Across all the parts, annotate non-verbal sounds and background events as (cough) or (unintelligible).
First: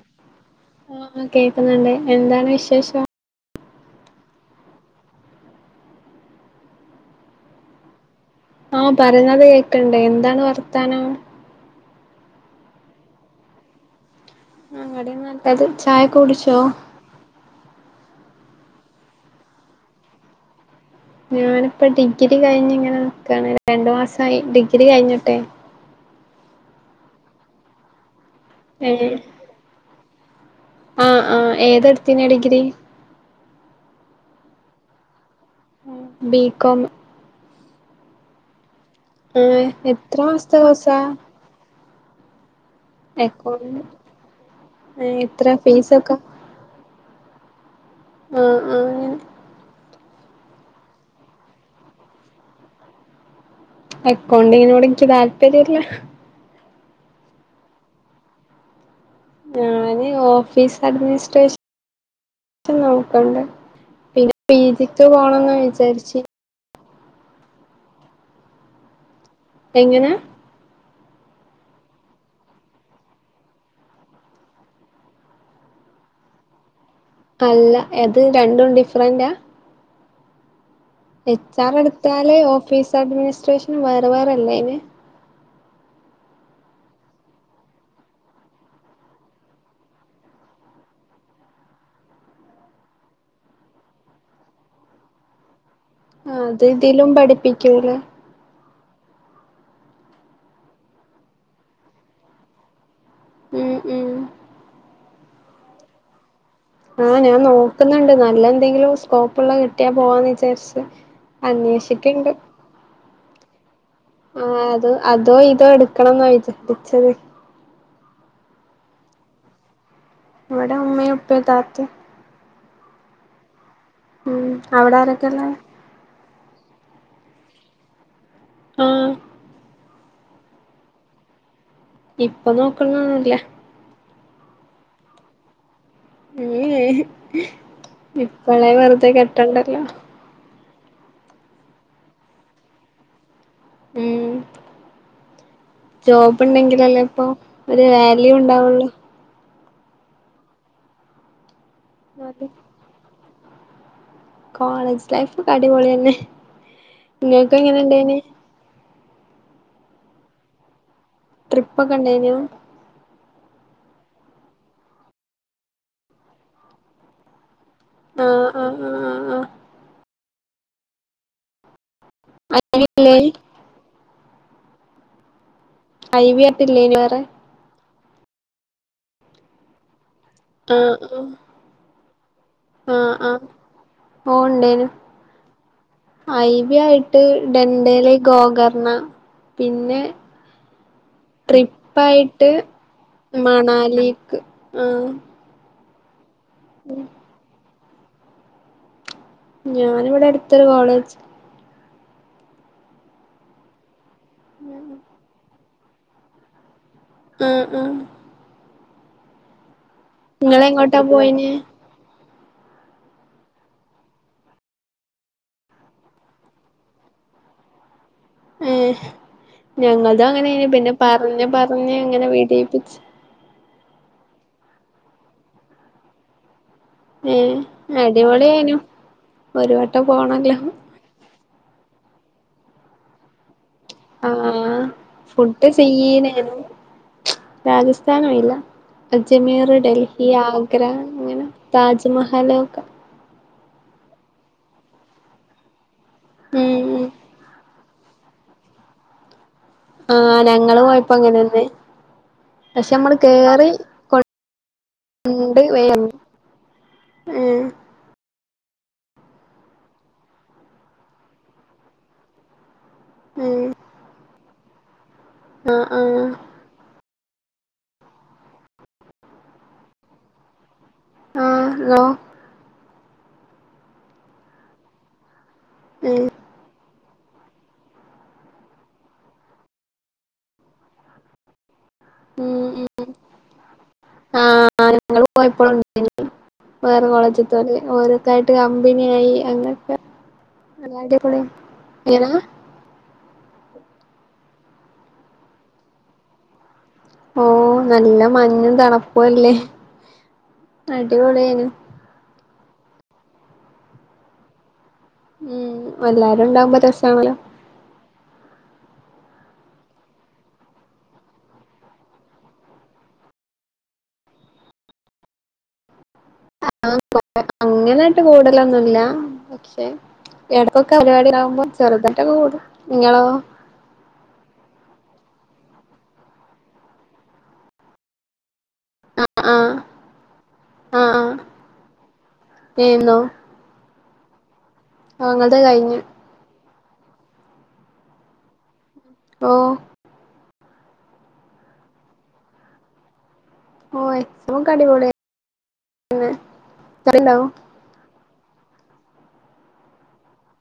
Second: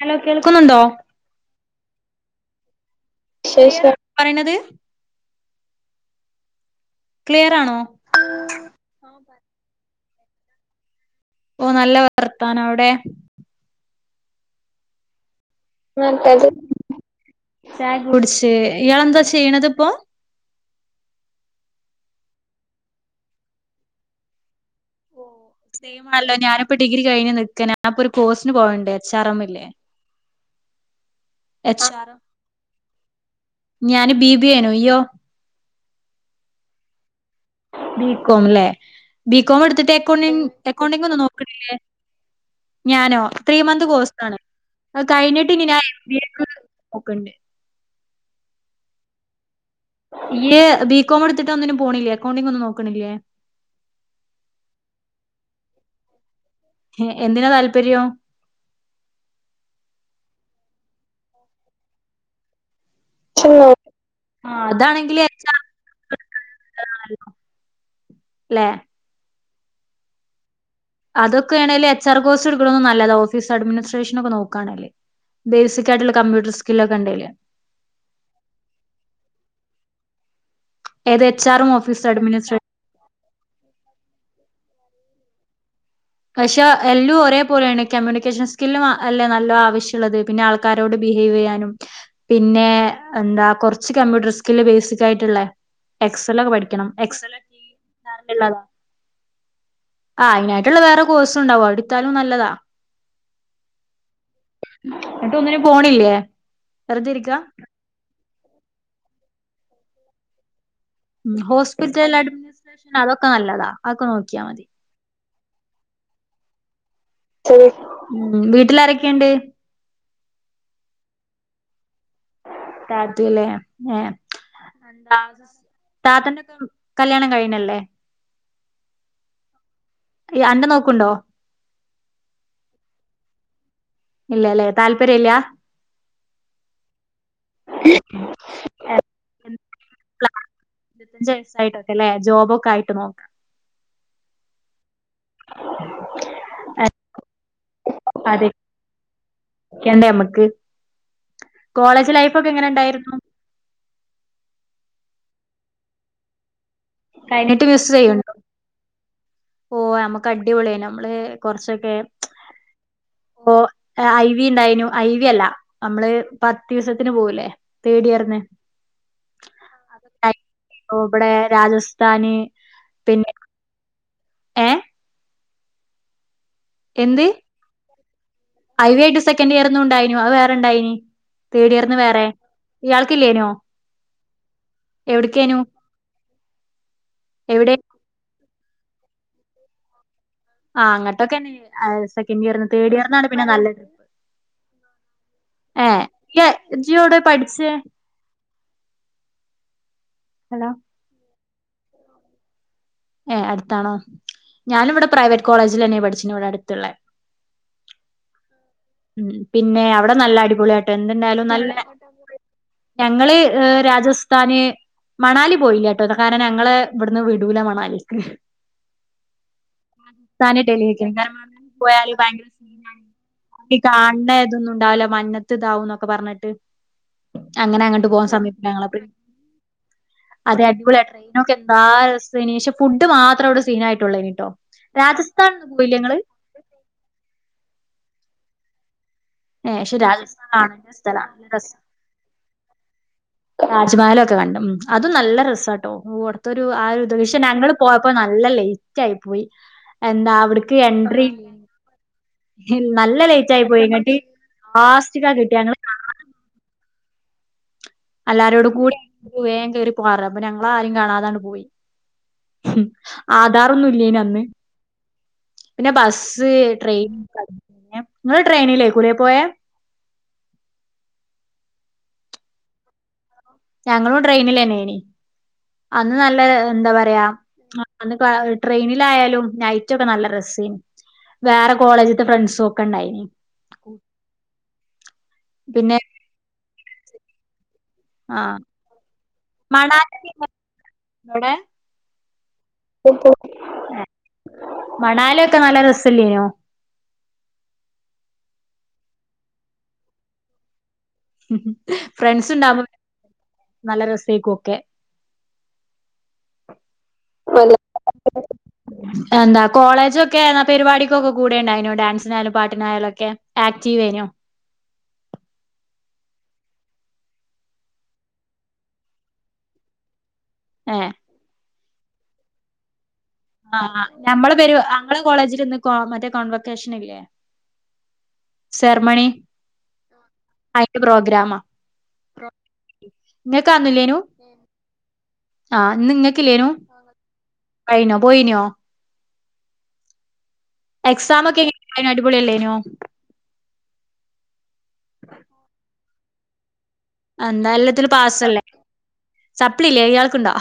Hello കേൾക്കുന്നുണ്ടോ? ആ കേൾക്കുന്നുണ്ട് എന്താണ് വിശേഷം? ശേഷം പറിണത് ക്ലിയറാണോ? ആഹ് പറിണത് കേക്ക്ണ്ട് എന്താണ് വർത്താനം? ഓഹ് നല്ല വർത്താനം അവിടേ ആഹ് ഇവിടേം (unintelligible) (unintelligible) ചായൊക്കെ കുടിച്ച് ഇയാളെന്താ ചെയ്യണത് ഇപ്പം ഞാനിപ്പം ഡിഗ്രി കഴിഞ് ഇങ്ങനെ നിക്കാണ് രണ്ടു മാസായി ഡിഗ്രി കഴിഞ്ഞ്ട്ടെ സെയിമാണല്ലോ ഞാനിപ്പോ ഡിഗ്രി കഴിഞ്ഞ് നിക്ക ഞാനിപ്പൊ ഒരു കോഴ്സിന് പോവൽണ്ട് ഏഹ് എച്ച് ആർ എംല്ലേ ആഹ് ആഹ് ഏതാ എച്ച് ആർ എം എടുത്തിനെ ഡിഗ്രി ഞാന് ബി ബി എ ആയ്നു ഇയ്യോ? ബി കോം ബികോം അല്ലേ ബികോം ഏഹ് എടുത്തിട്ട് എത്ര അക്കൗണ്ടി മാസത്തെ കോഴ്സാ അക്കൗണ്ടിംഗ് ഒന്നും നോക്കണില്ലേ ഞാനോ ത്രീ അക്കൗണ്ടിങ് മന്ത് കോഴ്സ് ആണ് അത് ഏഹ് എത്ര കഴിഞ്ഞിട്ട് ഞാൻ എം ഫീസൊക്കെ ബി എ ക്ക് നോക്കണ്ട് ആഹ് ആഹ് ഇയ്യ് ബി കോം എടുത്തിട്ട് ഒന്നിനും പോണില്ലേ അക്കൗണ്ടിംഗ് ഒന്നും നോക്കണില്ലേ അക്കൗണ്ടിങ്ങനോട് എനിക്ക് താല്പര്യല്ല ഏഹ് എന്തിനാ താല്പര്യം? ഞാന് ഓഫീസ് അഡ്മിനിസ്ട്രേഷ ന് നോക്ക്ണ്ട് ച്ച് നോ പിന്നെ പി ജി ക്ക് പോണന്ന് വിചാരിച്ച് (unintelligible) ല്ലേ എങ്ങനെ അതൊക്കേണേൽ എച്ച് ആർ കോഴ്സ് എടുക്ക്ണതും നല്ലതാ ഓഫീസ് അഡ്മിനിസ്ട്രേഷനക്കെ നോക്കാണേല് ബേസികായിട്ടുള്ള കമ്പ്യൂട്ടർ സ്കില്ലൊക്കെ ഇണ്ടയ്ല് അല്ല അത് രണ്ടും ഡിഫറൻ്റാ ഏത് എച്ച് ആറും ആർ ഓഫീസ് എടുത്താല് അഡ്മിനിസ്ട്രേ ഓഫീസ് അഡ്മിനിസ്ട്രേഷനും വേറെ വേറെ അല്ലെ അയ്ന് പക്ഷെ എല്ലും ഒരേ പോലെയാണ് കമ്മ്യൂണിക്കേഷൻ സ്കില്ലും അല്ലേ നല്ലോ ആവശ്യള്ളത് പിന്നെ ആൾ ക്കാരോട് ബിഹേവ് യ്യാനും പിന്നെ എന്താ കൊർച്ച് കമ്പ്യൂട്ടർ സ്കില് ബേസിക് ആയിട്ടുള്ളേ എക്സെല് ഒക്കെ അത് പഠിക്കണം ഇതിലും എക്സെല് പഠിപ്പിക്കൂലേ (inaudible) ആഹ് അയ്നായി ട്ട്ള്ള വേറെ കോഴ്സൂണ്ടാവും അത് ഇട്ത്താലും നല്ലതാ ഉം ഉം ന്നട്ട് ഒന്നിനും പോണില്ലേ വെറുതെ ആഹ് ഞാൻ ഇരിക്കാ നോക്കുന്നുണ്ട് നല്ല എന്തെങ്കിലും സ്കോപ്പുള്ള കിട്ടിയാ പോവാന്ന് വിചാരിച്ച് ഉം ഹോസ്പിറ്റൽ അന്വേഷിക്ക്ണ്ട് അഡ്മിനിസ്ട്രേഷൻ അതൊക്കെ നല്ലതാ അതൊക്കെ നോക്കിയാ ആഹ് മതി അത് അതോ ഇതോ എടുക്കണംന്നാ വിചാരിച്ചത് (unintelligible) ഉം വീട്ടില് ആരെക്കേണ്ട് ഇവടെ ഉമ്മീം ഉപ്പീം താത്തിം താത്തി ലേ ഏഹ് ഉം അവിടെ ആരൊക്കെള്ളെ (inaudible) താത്തന്റെ ഒക്കെ കല്യാണം കഴിഞ്ഞല്ലേ ആഹ് ഈ അന്റെ നോക്ക്ണ്ടോ ഇപ്പൊ നോക്ക്ണൊന്നും ഇല്ല ഇല്ലല്ലേ താല്പര്യല്ലാ ഏഹ് എഹ് ഇപ്പളേ വെർതെ കെട്ടണ്ടല്ലോ (inaudible) ഞ്ച് വയസ്സായിട്ടൊക്കെ ല്ലേ ജോബ് ഒക്കെ ആയിട്ട് നോക്ക ഉം ജോബ് ഇണ്ടെങ്കിലല്ലേ ഇപ്പം ഒരു വാല്യൂ ഇണ്ടാവുള്ളൂ ക്കണ്ടേ ഞമ്മക്ക് കോളേജ് ലൈഫ് അതെ ഒക്കെ എങ്ങനെ ഇണ്ടായിരുന്നു കോളേജ് ലൈഫ് ഒക്കെ അടിപൊളി തന്നെ ഇങ്ങക്ക് കഴിഞ്ഞിട്ട് എങ്ങനെ മിസ് ഇണ്ടേയ്നി ചെയ്യണ്ടോ ഓഹ് ഞമ്മക്ക് അടിപൊളിയായിനു നമ്മള് ട്രിപ്പ് കൊർച്ചൊക്കെ ഒക്കെ ഇണ്ടേനോ അപ്പോ ഐവി ഉണ്ടായിനു ഐവി അല്ല നമ്മള് പത്തീസത്തിന് പോവൂലേ തേടിയർന്ന് ആഹ് (inaudible) ആഹ് ആഹ് ആഹ് ഇവടെ രാജസ് ഥാന് ഐ വി ഇല്ലേനി പിന്നെ ഏഹ് ഐവി ആയിട്ട് ഇല്ലേന്യോ വേറെ ഐവി ആയിട്ട് സെക്കൻഡ് ഇയർന്നും ഇണ്ടായിനു അത് വേറെ ഇണ്ടായിനി ആഹ് ആഹ് തേർഡ് ഇയർന്ന് വേറെ ആഹ് ആഹ് ഇയാൾക്കില്ലേനോ പോവ്ണ്ടേനു എവിടക്കേനു ഐവി ആയിട്ട് എവിടെ ഡെൻഡേലേ ഗോഗർന്നാ പിന്നെ ആഹ് അങ്ങട്ടൊക്കെന്നെയ്നി സെക്കൻ് ട്രിപ്പായിട്ട് ഇയർന്ന് തേർഡ് ഇയർന്നാണ് പിന്നെ നല്ല മണാലിക്ക് ആഹ് ഏഹ് (unintelligible) ഇജ് എവുടെ പഠ്ച്ചേ ഞാന് ഇവടെ അട്ത്തൊര് ഹലോ കോളേജ് ഏഹ് അട്ത്താണോ ഞാനിവടെ പ്രൈവറ്റ് കോളേജിലെന്നെയ പഠിച്ചിന് ഇവടെ അട്ത്ത്ള്ളേ ഉം ഉം ഉം പിന്നെ അവടെ നല്ല അടിപൊളിയാട്ടൊ നിങ്ങളെങ്ങോട്ടാ പോയിന് എന്ത്ണ്ടായാലും നല്ല ഞങ്ങള് ഏ രാജസ്ഥാന് മണാലി പോയില്ലട്ടോ കാരണം ഞങ്ങള് ഇവട്ന്ന് വിടൂല മണാലിക്ക് ഏ ഞങ്ങളതും രാജസ്ഥാന് അങ്ങനെയ്‌നി പിന്നെ ഡൽഹിക്കും കാരണം പറഞ്ഞ് അങ്ങനെ പറഞ്ഞ് പോയാല് ഇങ്ങനെ ഭയങ്കര വിടീപ്പിച്ച് സീനാണ് ഈ കാണ്ന്ന ഇതൊന്നും ഉണ്ടാവുല മഞ്ഞത്ത് ഇതാവുംന്നൊക്കെ പറഞ്ഞിട്ട് ഏ അങ്ങനെ അങ്ങട്ട് പോവാൻ സമ്മയ്ക്കൂല അടിപൊളിയേനു ഞങ്ങളെ പ്രി ഒരു വട്ടം പോണല്ലോ അതെ അടിപൊളിയാ ട്രെയിൻ ഞമ്മക്ക് എന്താ രസം പക്ഷെ ഫുഡ് മാത്രം അവടെ ആ സീനായിട്ടുള്ളേനിട്ടോ രാജസ്ഥാനൊന്നും പോയില്ലെ ഇങ്ങള് ഹലോ രാജസ്ഥാൻ പോയില്ല അജ്മീർ ഏഹ് പക്ഷെ ഡൽഹി രാജസ്ഥാൻ ആഗ്ര കാണേണ്ട സ്ഥലാണ് അങ്ങനെ താജ്മഹൽ ഒക്കെ താജ്മഹല് ഒക്കെ കണ്ടു ഉം അതും നല്ല രസട്ടോ ഓടത്തൊരു ആ ഉം ഒരു ദൃശ്യം പക്ഷേ ഞങ്ങള് പോയപ്പോ നല്ല ലേറ്റ് ആയി പോയി ആ എന്താ അവിടക്ക് ഞങ്ങള് പോയപ്പോ എൻട്രി അങ്ങനെന്നെ പക്ഷെ (inaudible) നമ്മള് നല്ല ലേറ്റ് ആയി കേറി പോയിങ്ങാട്ട് ലാസ്റ്റിക്കാ കൊണ്ട് കിട്ടിയാങ്ങള് വേഗം ഉം എല്ലാരോടു കൂടി വേഗം കേറി പോവാൻ പറഞ്ഞു അപ്പൊ ഞങ്ങള ആരും കാണാതാങ് പോയി ഉം ഉം ആധാറൊന്നും ഇല്ലേനു അന്ന് ആ പിന്നെ ആ ബസ്സ് ട്രെയിൻ നിങ്ങള് ട്രെയിനിലേ കൂടിയേ പോയേ? ആഹ്‌ ഇങ്ങളോ ഞങ്ങളും ട്രെയിനിൽന്നെനി അന്ന് നല്ല എന്താ പറയാ അന്ന് ട്രെയിനിലായാലും നൈറ്റൊക്കെ നല്ല രസ വേറെ കോളേജ് ഉം ഫ്രണ്ട്സൊക്കെ ഉം ഉണ്ടായിനി ആ ഞങ്ങള് പോയപ്പളും പിന്നെ വേറെ കോളേജത്തോര് ഓരോക്കായിട്ട് ആഹ് കമ്പിനിയായി അങ്ങനൊക്കെ മണാലി അങ്ങനെ അടിപൊളിയാണ് അവിടെ ഏങ്ങനാ മണാലി ഒക്കെ നല്ല രസല്ലേനോ ഓഹ് നല്ല മഞ്ഞും തണുപ്പും ല്ലേ അടിപൊളിയനു ഫ്രണ്ട്സ് ഉണ്ടകുമ്പോ നല്ല രസേക്കും ഒക്കെ ഉം എല്ലാരും ഉണ്ടാവുമ്പോ രസണല്ലോ എന്താ കോളേജ്ക്കെ എന്നാ പരിപാടിക്കുക്കെ കൂടെണ്ടായിനു ഡാൻസിനായാലും പാട്ടിനായാലും ഒക്കെ ആക്റ്റീവ്നു ആഹ്‌ അങ്ങനെയിട്ട് കൂടലൊന്നുംല്ല ഇടക്കൊക്കെ ഏ പരിപാടിയാകുമ്പോ ചെറുതായിട്ടൊക്കെ കൂടും നിങ്ങളോ ആഹ്‌ ഞമ്മള് പെരു ഞമ്മളെ കോളേജിൽ ഇന്ന് മറ്റേ കോൺവെക്കേഷന്ല്ലേ സെർമണി ആഹ് ആഹ് അയിന്റെ ആഹ് ആഹ് പ്രോഗ്രാമ നിന്നോ നിങ്ങക്കാന്നില്ലേനു ഓഹ് ഇങ്ങൾത് ആഹ്‌ കഴിഞ്ഞു ഇന്ന് നിങ്ങൾക്കല്ലേനു കഴിഞ്ഞോ പോയിനോ ഓഹ്‌ എക്സാം ഒക്കെ എങ്ങനെ അടിപൊളിയല്ലേനോ ഓഹ്‌ എക്സമ്ക്കടിപൊളിയായിന് എന്താ എല്ലാത്തിന് പാസല്ലേ സപ്പ്ളി ഇല്ലേ ഇയാൾക്കുണ്ടോ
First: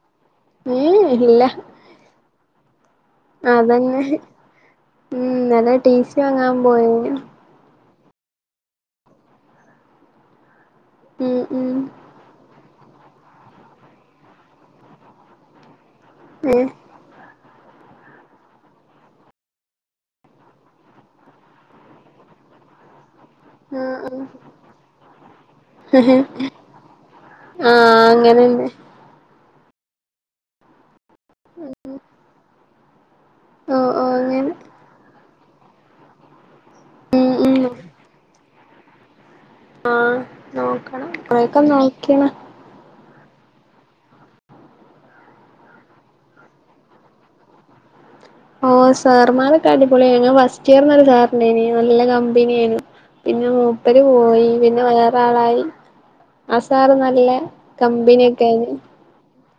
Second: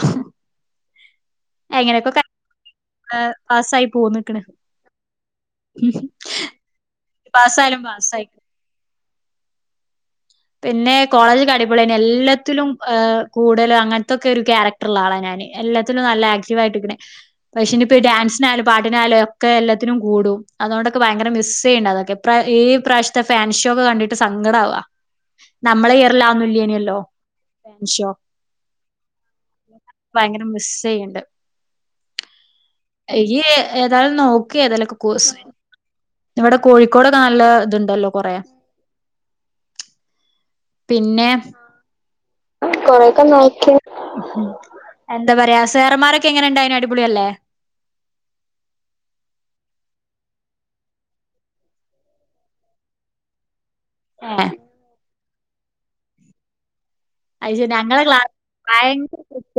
ഉം ഇല്ല അങ്ങനെയൊക്കെ അതന്നെ ഉം ന്നലെ ടീസി വാങ്ങാൻ പോയേ പാസ്സായാലും പാസ്സ് പിന്നെ ഉം കോളേജ് ക്കെ ഉം അടിപൊളിയായിന് യെല്ലത്തിലും ഏഹ് കൂടലു അങ്ങനത്തക്കെ ഒരു ക്യാരക്ടറുള്ള ആളാണ് ഞാന് എല്ലാത്തിലും നല്ല ആക്റ്റീവ് ആയിട്ട്ക്കണെ ഉം പക്ഷേ ഇനിയിപ്പോ ഡാൻസിനായാലും പാട്ടിനായാലുംക്കെ എല്ലാത്തിനും കൂടും അതുകൊണ്ടക്കെ ഭയങ്കര മിസ്യ്യുന്നുണ്ട് അതൊക്കെ പ്ര ഈ പ്രാവശ്യത്തെ ഫാൻഷോ ഒക്കെ കണ്ടിട്ട് ആഹ് സങ്കടാവ നമ്മളെ ആഹ് ഇയർലാവ്ന്നില്ലേനിയല്ലോ ആഹ് ഷോ അങ്ങനെന്നെ ഭയങ്കര മിസ്സെയ്യ്ണ്ട് ഉം ഇയ്യ് ഏതായാലും നോക്ക് ഏതേലൊക്കെ കോഴ്സ് ഇവടെ കോഴിക്കോടൊക്കെ ഉം നല്ല ഉം ഇത്ണ്ടല്ലോ കൊറെ ആഹ് നോക്കണം അയ് (unintelligible) നോക്കിണ് കൊറെക്കെ നോക്കിണ് എന്താ പറയാ സേറമാരൊക്കെ എങ്ങനെ ഇണ്ടായീനി അടിപൊളിയല്ലേ ഓഹ്‌ സാർമാരൊക്കെ അടിപൊളിയേനു ഫസ്റ്റ് ഇയർന്നൊരു സാർണ്ടേനി നല്ല കമ്പനിയേനു പിന്നെ മൂപ്പര് ഏഹ് പോയി പിന്നെ വേറെ ആളായി ആ സാറ് നല്ല കമ്പനി ഒക്കെ ഏനി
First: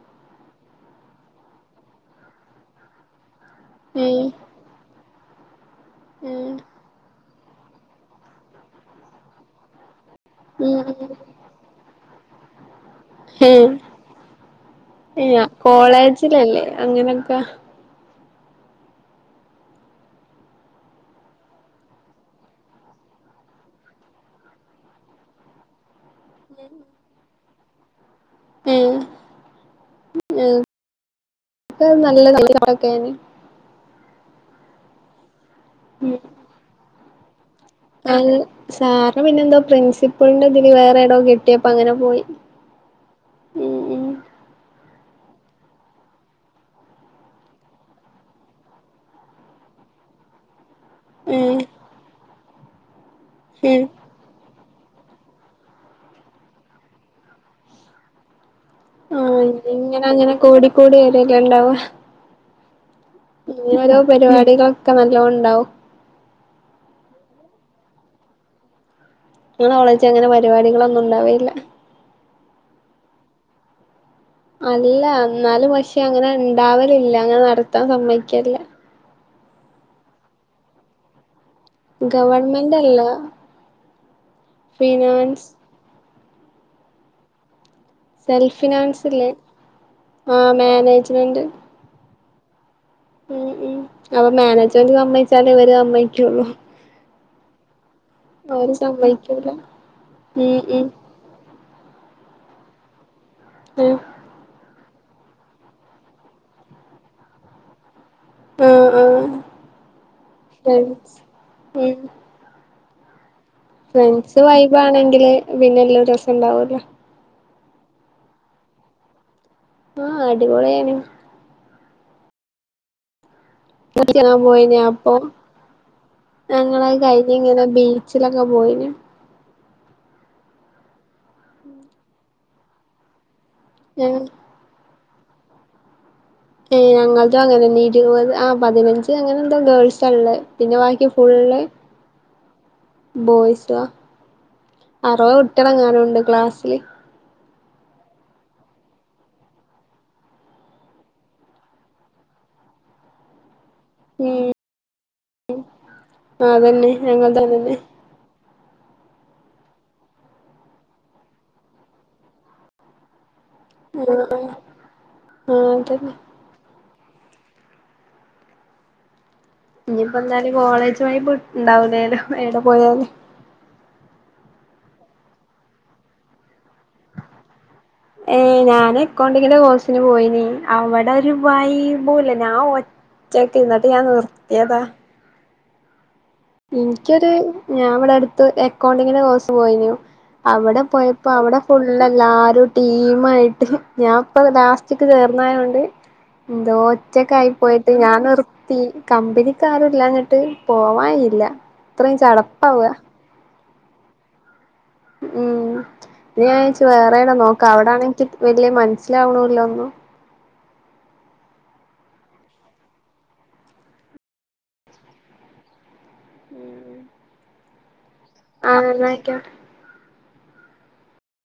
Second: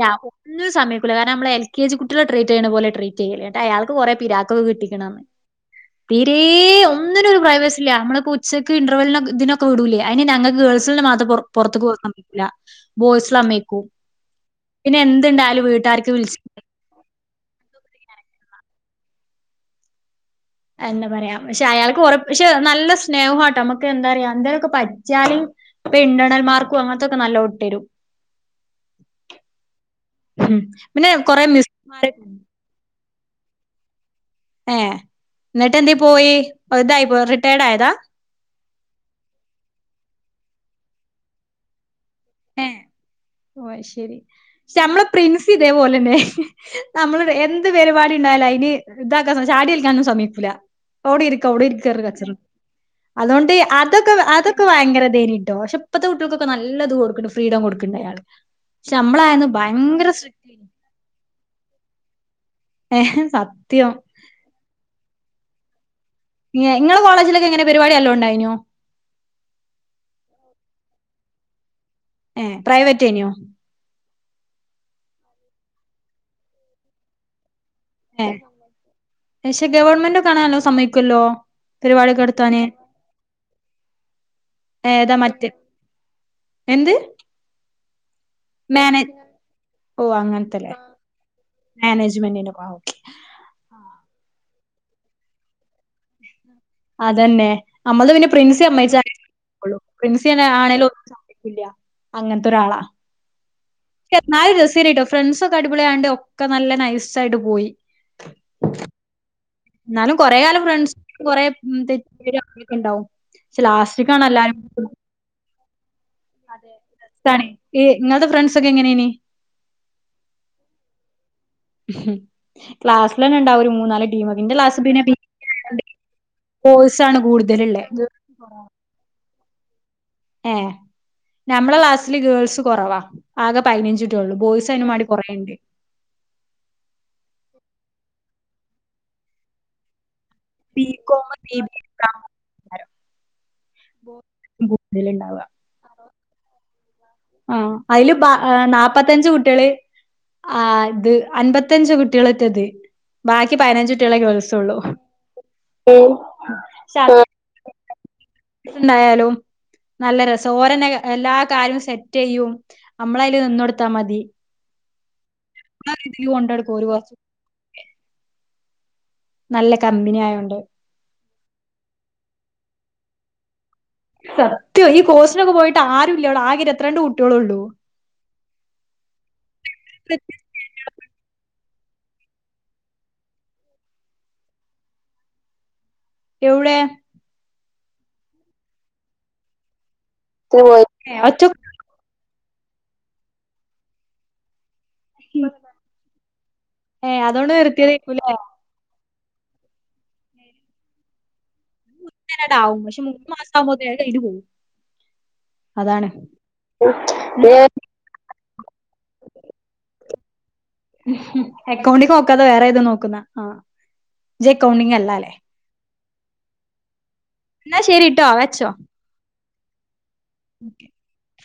ഞാ ഒന്നിനും സമ്മയ്ക്കൂല കാരണം ഞമ്മളെ എൽ കെ ജി കുട്ടിയേളെ ട്രീറ്റ് ചെയ്യ്ണ പോലേ ട്രീറ്റ് ചെയ്യല് ഇന്നട്ട് അയാൾക്ക് കുറെ ഏഹ് പിരാ കൊക്കെ കിട്ടിക്ക്ണോ തീരേ ഏഹ് ഒന്നിനും ഒരു പ്രൈവസി ഇല്ല ഞമ്മള്പ്പു ച്ചക്ക് ഇന്റർവെല്ല ഇതിനൊക്കെ വിടൂലേ അയ്ന് ഞങ്ങക്ക് ഉം ഗേൾസിന് ഉം മാത്രം പൊർ പൊർത്ത്ക്ക് വിട്ണം ല്ല ബോയ്സ്ളെ ഏഹ് സമ്മയ്ക്കും പിന്നെ എന്ത്ണ്ടായാലും വീട്ടാർക്ക് വിള്ച്ച് അങ്ങനൊക്ക എന്താ പറയാ പക്ഷെ അയാൾക്ക് കൊറ പക്ഷെ നല്ല സ്നേഹും ആട്ടോ നമ്മക്ക് എന്താ പറയാ എന്തേലൊക്കെ പട്ച്ചാല് ഇപ്പം ഇന്റേർണൽ മാർക്കും അങ്ങൻത്തൊക്കെ നല്ലോം ഇട്ടെരും ഏഹ് ഉം പിന്നെ കൊറെ ഞങ്ങക്ക് മിസ്മാര് (unintelligible) ഏഹ് ഇന്നട്ട് എന്തേ ഉം പോയീ അത് ഇതായിപ്പോയതാ റിട്ടയേഡ് ആയതാ അത് സാറ് പിന്നെന്തോ പ്രിൻസിപ്പ്ള്ന്റെ ഇതില് വേറെദോ കിട്ടിയപ്പങ്ങനെ പോയി ഏഹ് (inaudible) ഓ അയ് ഉം ശരി പക്ഷെ നമ്മളെ പ്രിൻസി ഇതേ പോലെന്നെ നമ്മള് (unintelligible) എന്ത് പെരിപാടി ഇണ്ടായാലും അയ്ന് ഇതാക്കാൻ സ (unintelligible) ചാടിയേൽക്കാനൊന്നും സമ്മയ്ക്കൂല. അവ്ടെ ഇരിക്ക് ഉം അവ്ടെ ഇരിക്ക് പർഞ്ഞ് കച്ചറൂടും അതോണ്ട് ഉം അതൊക്കെ അതൊ ക്കെ ഭയങ്കര ഇതേനിട്ടോ പക്ഷെ ഇപ്പത്തെ കുട്ടേൾക്കൊക്കെ നല്ലത് കൊട്ക്ക്ണ്ട് ഫ്രീഡം കൊട്ക്ക്ണ്ട് അയാള് പക്ഷെ ആഹ് നമ്മളായന്ന് ഇങ്ങനെ ഭയങ്കര അങ്ങനെ സ്ട്രിക്റ്റ് കൂടിക്കൂടി വരെല്ലെ ഇണ്ടാവ ഏ ഇന്നൊരോ പരിവാടികളൊക്കെ നല്ലോം ഇണ്ടാവും ഏ ഇങ്ങളെ കോളേജിലൊക്കെങ്ങനെ പരിപാടി നല്ലോണ്ടായിനോ ഞങ്ങളെ കോളേജ് അങ്ങനെ പരിപാടികളൊന്നും ഉണ്ടാവൽല്ല ഏ പ്രൈവറ്റേനോ അല്ല ന്നാലും പക്ഷെ അങ്ങനെ ഇണ്ടാവലില്ല അങ്ങനെ നടത്താൻ ഏഹ് സമ്മയ്ക്കേല്ല പക്ഷെ ഗവൺമെന്റ് ഒക്കെ ആണെ നല്ലോം സമ്മയ്ക്കല്ലോ പരിവാടി ഒക്കെ നടത്താന് ഗവൺമെന്റ് അല്ല ഏതാ ഫിനാൻസ് മറ്റെ എന്ത് മാനേ സെൽഫിനാൻസ് ല്ലേ ആഹ് മേനേജ്മെൻറ് മേനേജ്മെൻ്റിൻ്റെക്കെ ആവും ഉം ഉം അപ്പം മേനേജ്‌മെൻ്റ് സമ്മയ്ച്ചാലേ ഇവല് സമ്മയ്ക്കൊള്ളൂ അതന്നെ അമ്മൾത് പിന്നെ പ്രിൻസി സമ്മയ്ച്ചാലെ സമ്മതിക്കൂല നടക്കൊള്ളൂ പ്രിൻസിയെന്നെ ഉം ഉം ആണേലും സ ഇല്ല അങ്ങൻത്തൊരാളാ ഏ എന്നാലും രസെയ്‌നിട്ടോ ഫ്രണ്ട്സൊക്കെ അടിപൊളിയാണ്ട് ഒക്കെ നല്ല നൈസായിട്ട് പോയി ആഹ് ആഹ് എന്നാലും കൊറെ കാലം ഫ്രണ്ട്സ് കൊറെ തെ ഉം (unintelligible) അങ്ങൊക്കെണ്ടാവും ഫ്രണ്ട്സ് വൈബാണെങ്കില് പിന്നെ എല്ലും രസണ്ടാവല്ലൊ താണ് ഇ ഇങ്ങൾത് ഫ്രണ്ട്സൊക്കെ എങ്ങനെയ്നി ആഹ് അടിപൊളിയേനി ക്ലാസിലെന്നെ ഇണ്ടാവും ഒര് മൂ (unintelligible) പോയിനി അപ്പൊ ഞങ്ങളത് കോഴ്സ് ആണ് കയ്ഞ്ഞ്ങ്ങനെ കൂടുതലുള്ളേ ബീച്ചിലൊ ക്ക പോയിനി ഏഹ് ഞമ്മളെ ക്ലാസ്സില് ഗേൾസ് കൊറവാ ആകെ പയ്നഞ്ച് ഞങ്ങ കുട്ടേളൊള്ളൂ ബോയ്സ് അയ്‌നും മാണ്ടി കൊറേണ്ട് ഏഹ് ഞങ്ങൾതും അങ്ങനെന്നെ ഇരുപത് ആഹ് പതിനഞ്ച് അങ്ങനെന്തോ ഗേൾസാള്ളേ പിന്നെ ബാക്കി ബികോം, ഫുള്ള് ബിബിഎ ബോയ്സുവാ അറുപത് കൂടുതലുണ്ടാവാ. കുട്ട്യളെങ്ങാനുണ്ട് ക്ലാസ്സില് ആഹ് അയല് ബാ ഏഹ് നാപ്പത്തഞ്ച് കുട്ട്യേള് ആഹ് ഇത് അൻപത്തഞ്ച് കുട്ടികളറ്റത് ബാക്കി പതിനഞ്ച് കുട്ട്യളേ ഉം ഗേൾസൊള്ളൂ അതന്നെ ഞങ്ങൾതും അങ്ങനെന്നെ ണ്ടായാലും നല്ല രസ ഓരന്നെ എല്ലാ കാര്യും സെ റ്റെയ്യും നമ്മളയ്ല് നിന്നൊട് ത്താ മതി ആഹ് ആഹ് നമ്മളാ അതന്നെ രീതീല് കൊണ്ടടുക്കും ഓല് നല്ല കമ്പനി ഇഞ്ഞ്പ്പെന്തായാലും ആയോണ്ട്. കോളേജ് വൈബ് ഇണ്ടാവൂലേലൊ ഏടെ പോയാലും സത്യവ ഈ കോഴസ്നൊക്കെ പോയിട്ട് ആരുല്ല്യട ആകെ ഇരുപത്തി രണ്ട് കുട്ട്യോളൊള്ളൂ ഏഹ് ഞാന് അക്കൗണ്ടിങ്ങിന്റെ കോഴ്സിന് പോയിനി അവ്ടൊരു വൈബുല്ല ഞാൻ ഒ റ്റക്ക് ഇന്നട്ട് ഞാൻ നിർത്തിയതാ എവിടെ ഇൻക്കൊരു ഞാൻ ഇവടടുത്ത് എക്കൗണ്ടിങ്ങിന്റെ കോഴ്സ് പോയിനു അവടെ പോയി പോയപ്പോ ഒറ്റ അവടെ ഫുള്ള് എല്ലാരും ടീമായിട്ട് ഞാപ്പം ലാസ് റ്റക്ക് ചേർന്നായോണ്ട് എന്തോ ഏ ഒറ്റക്കായി അതുകൊണ്ട് പോയിട്ട് ഞാൻ നിർത്തിയതേക്കൂലേ നിർ തീ കമ്പനിക്കാറൂല്ലാഞ്ഞിട്ട് പോവാൻ കയ്യില്ല അങ്ങനെടാവും പക്ഷെ മൂന്ന് മാസാവുമ്പോത്തേ അത് കയ്ഞ്ഞ് പോവും ഉം അതാണ് പിന്നെ ഞാൻ വിച്ച് വേറെ എടെം നോക്ക അവിടാണെ ഇൻക് വല്യ മനസ്സിലാവണുല്ല ഒന്നും അക്കൗണ്ടിങ് നോക്കാതെ വേറേത് നോക്കുന്ന അഹ് ഇജ് അക്കൗണ്ടിംഗ് അല്ലാ ലേ (inaudible) ഇന്നാ ശരിട്ടോ (inaudible) ആഹ് ഇന്നാ അയ്ക്ക്യോട്ടെ ഓക്കെ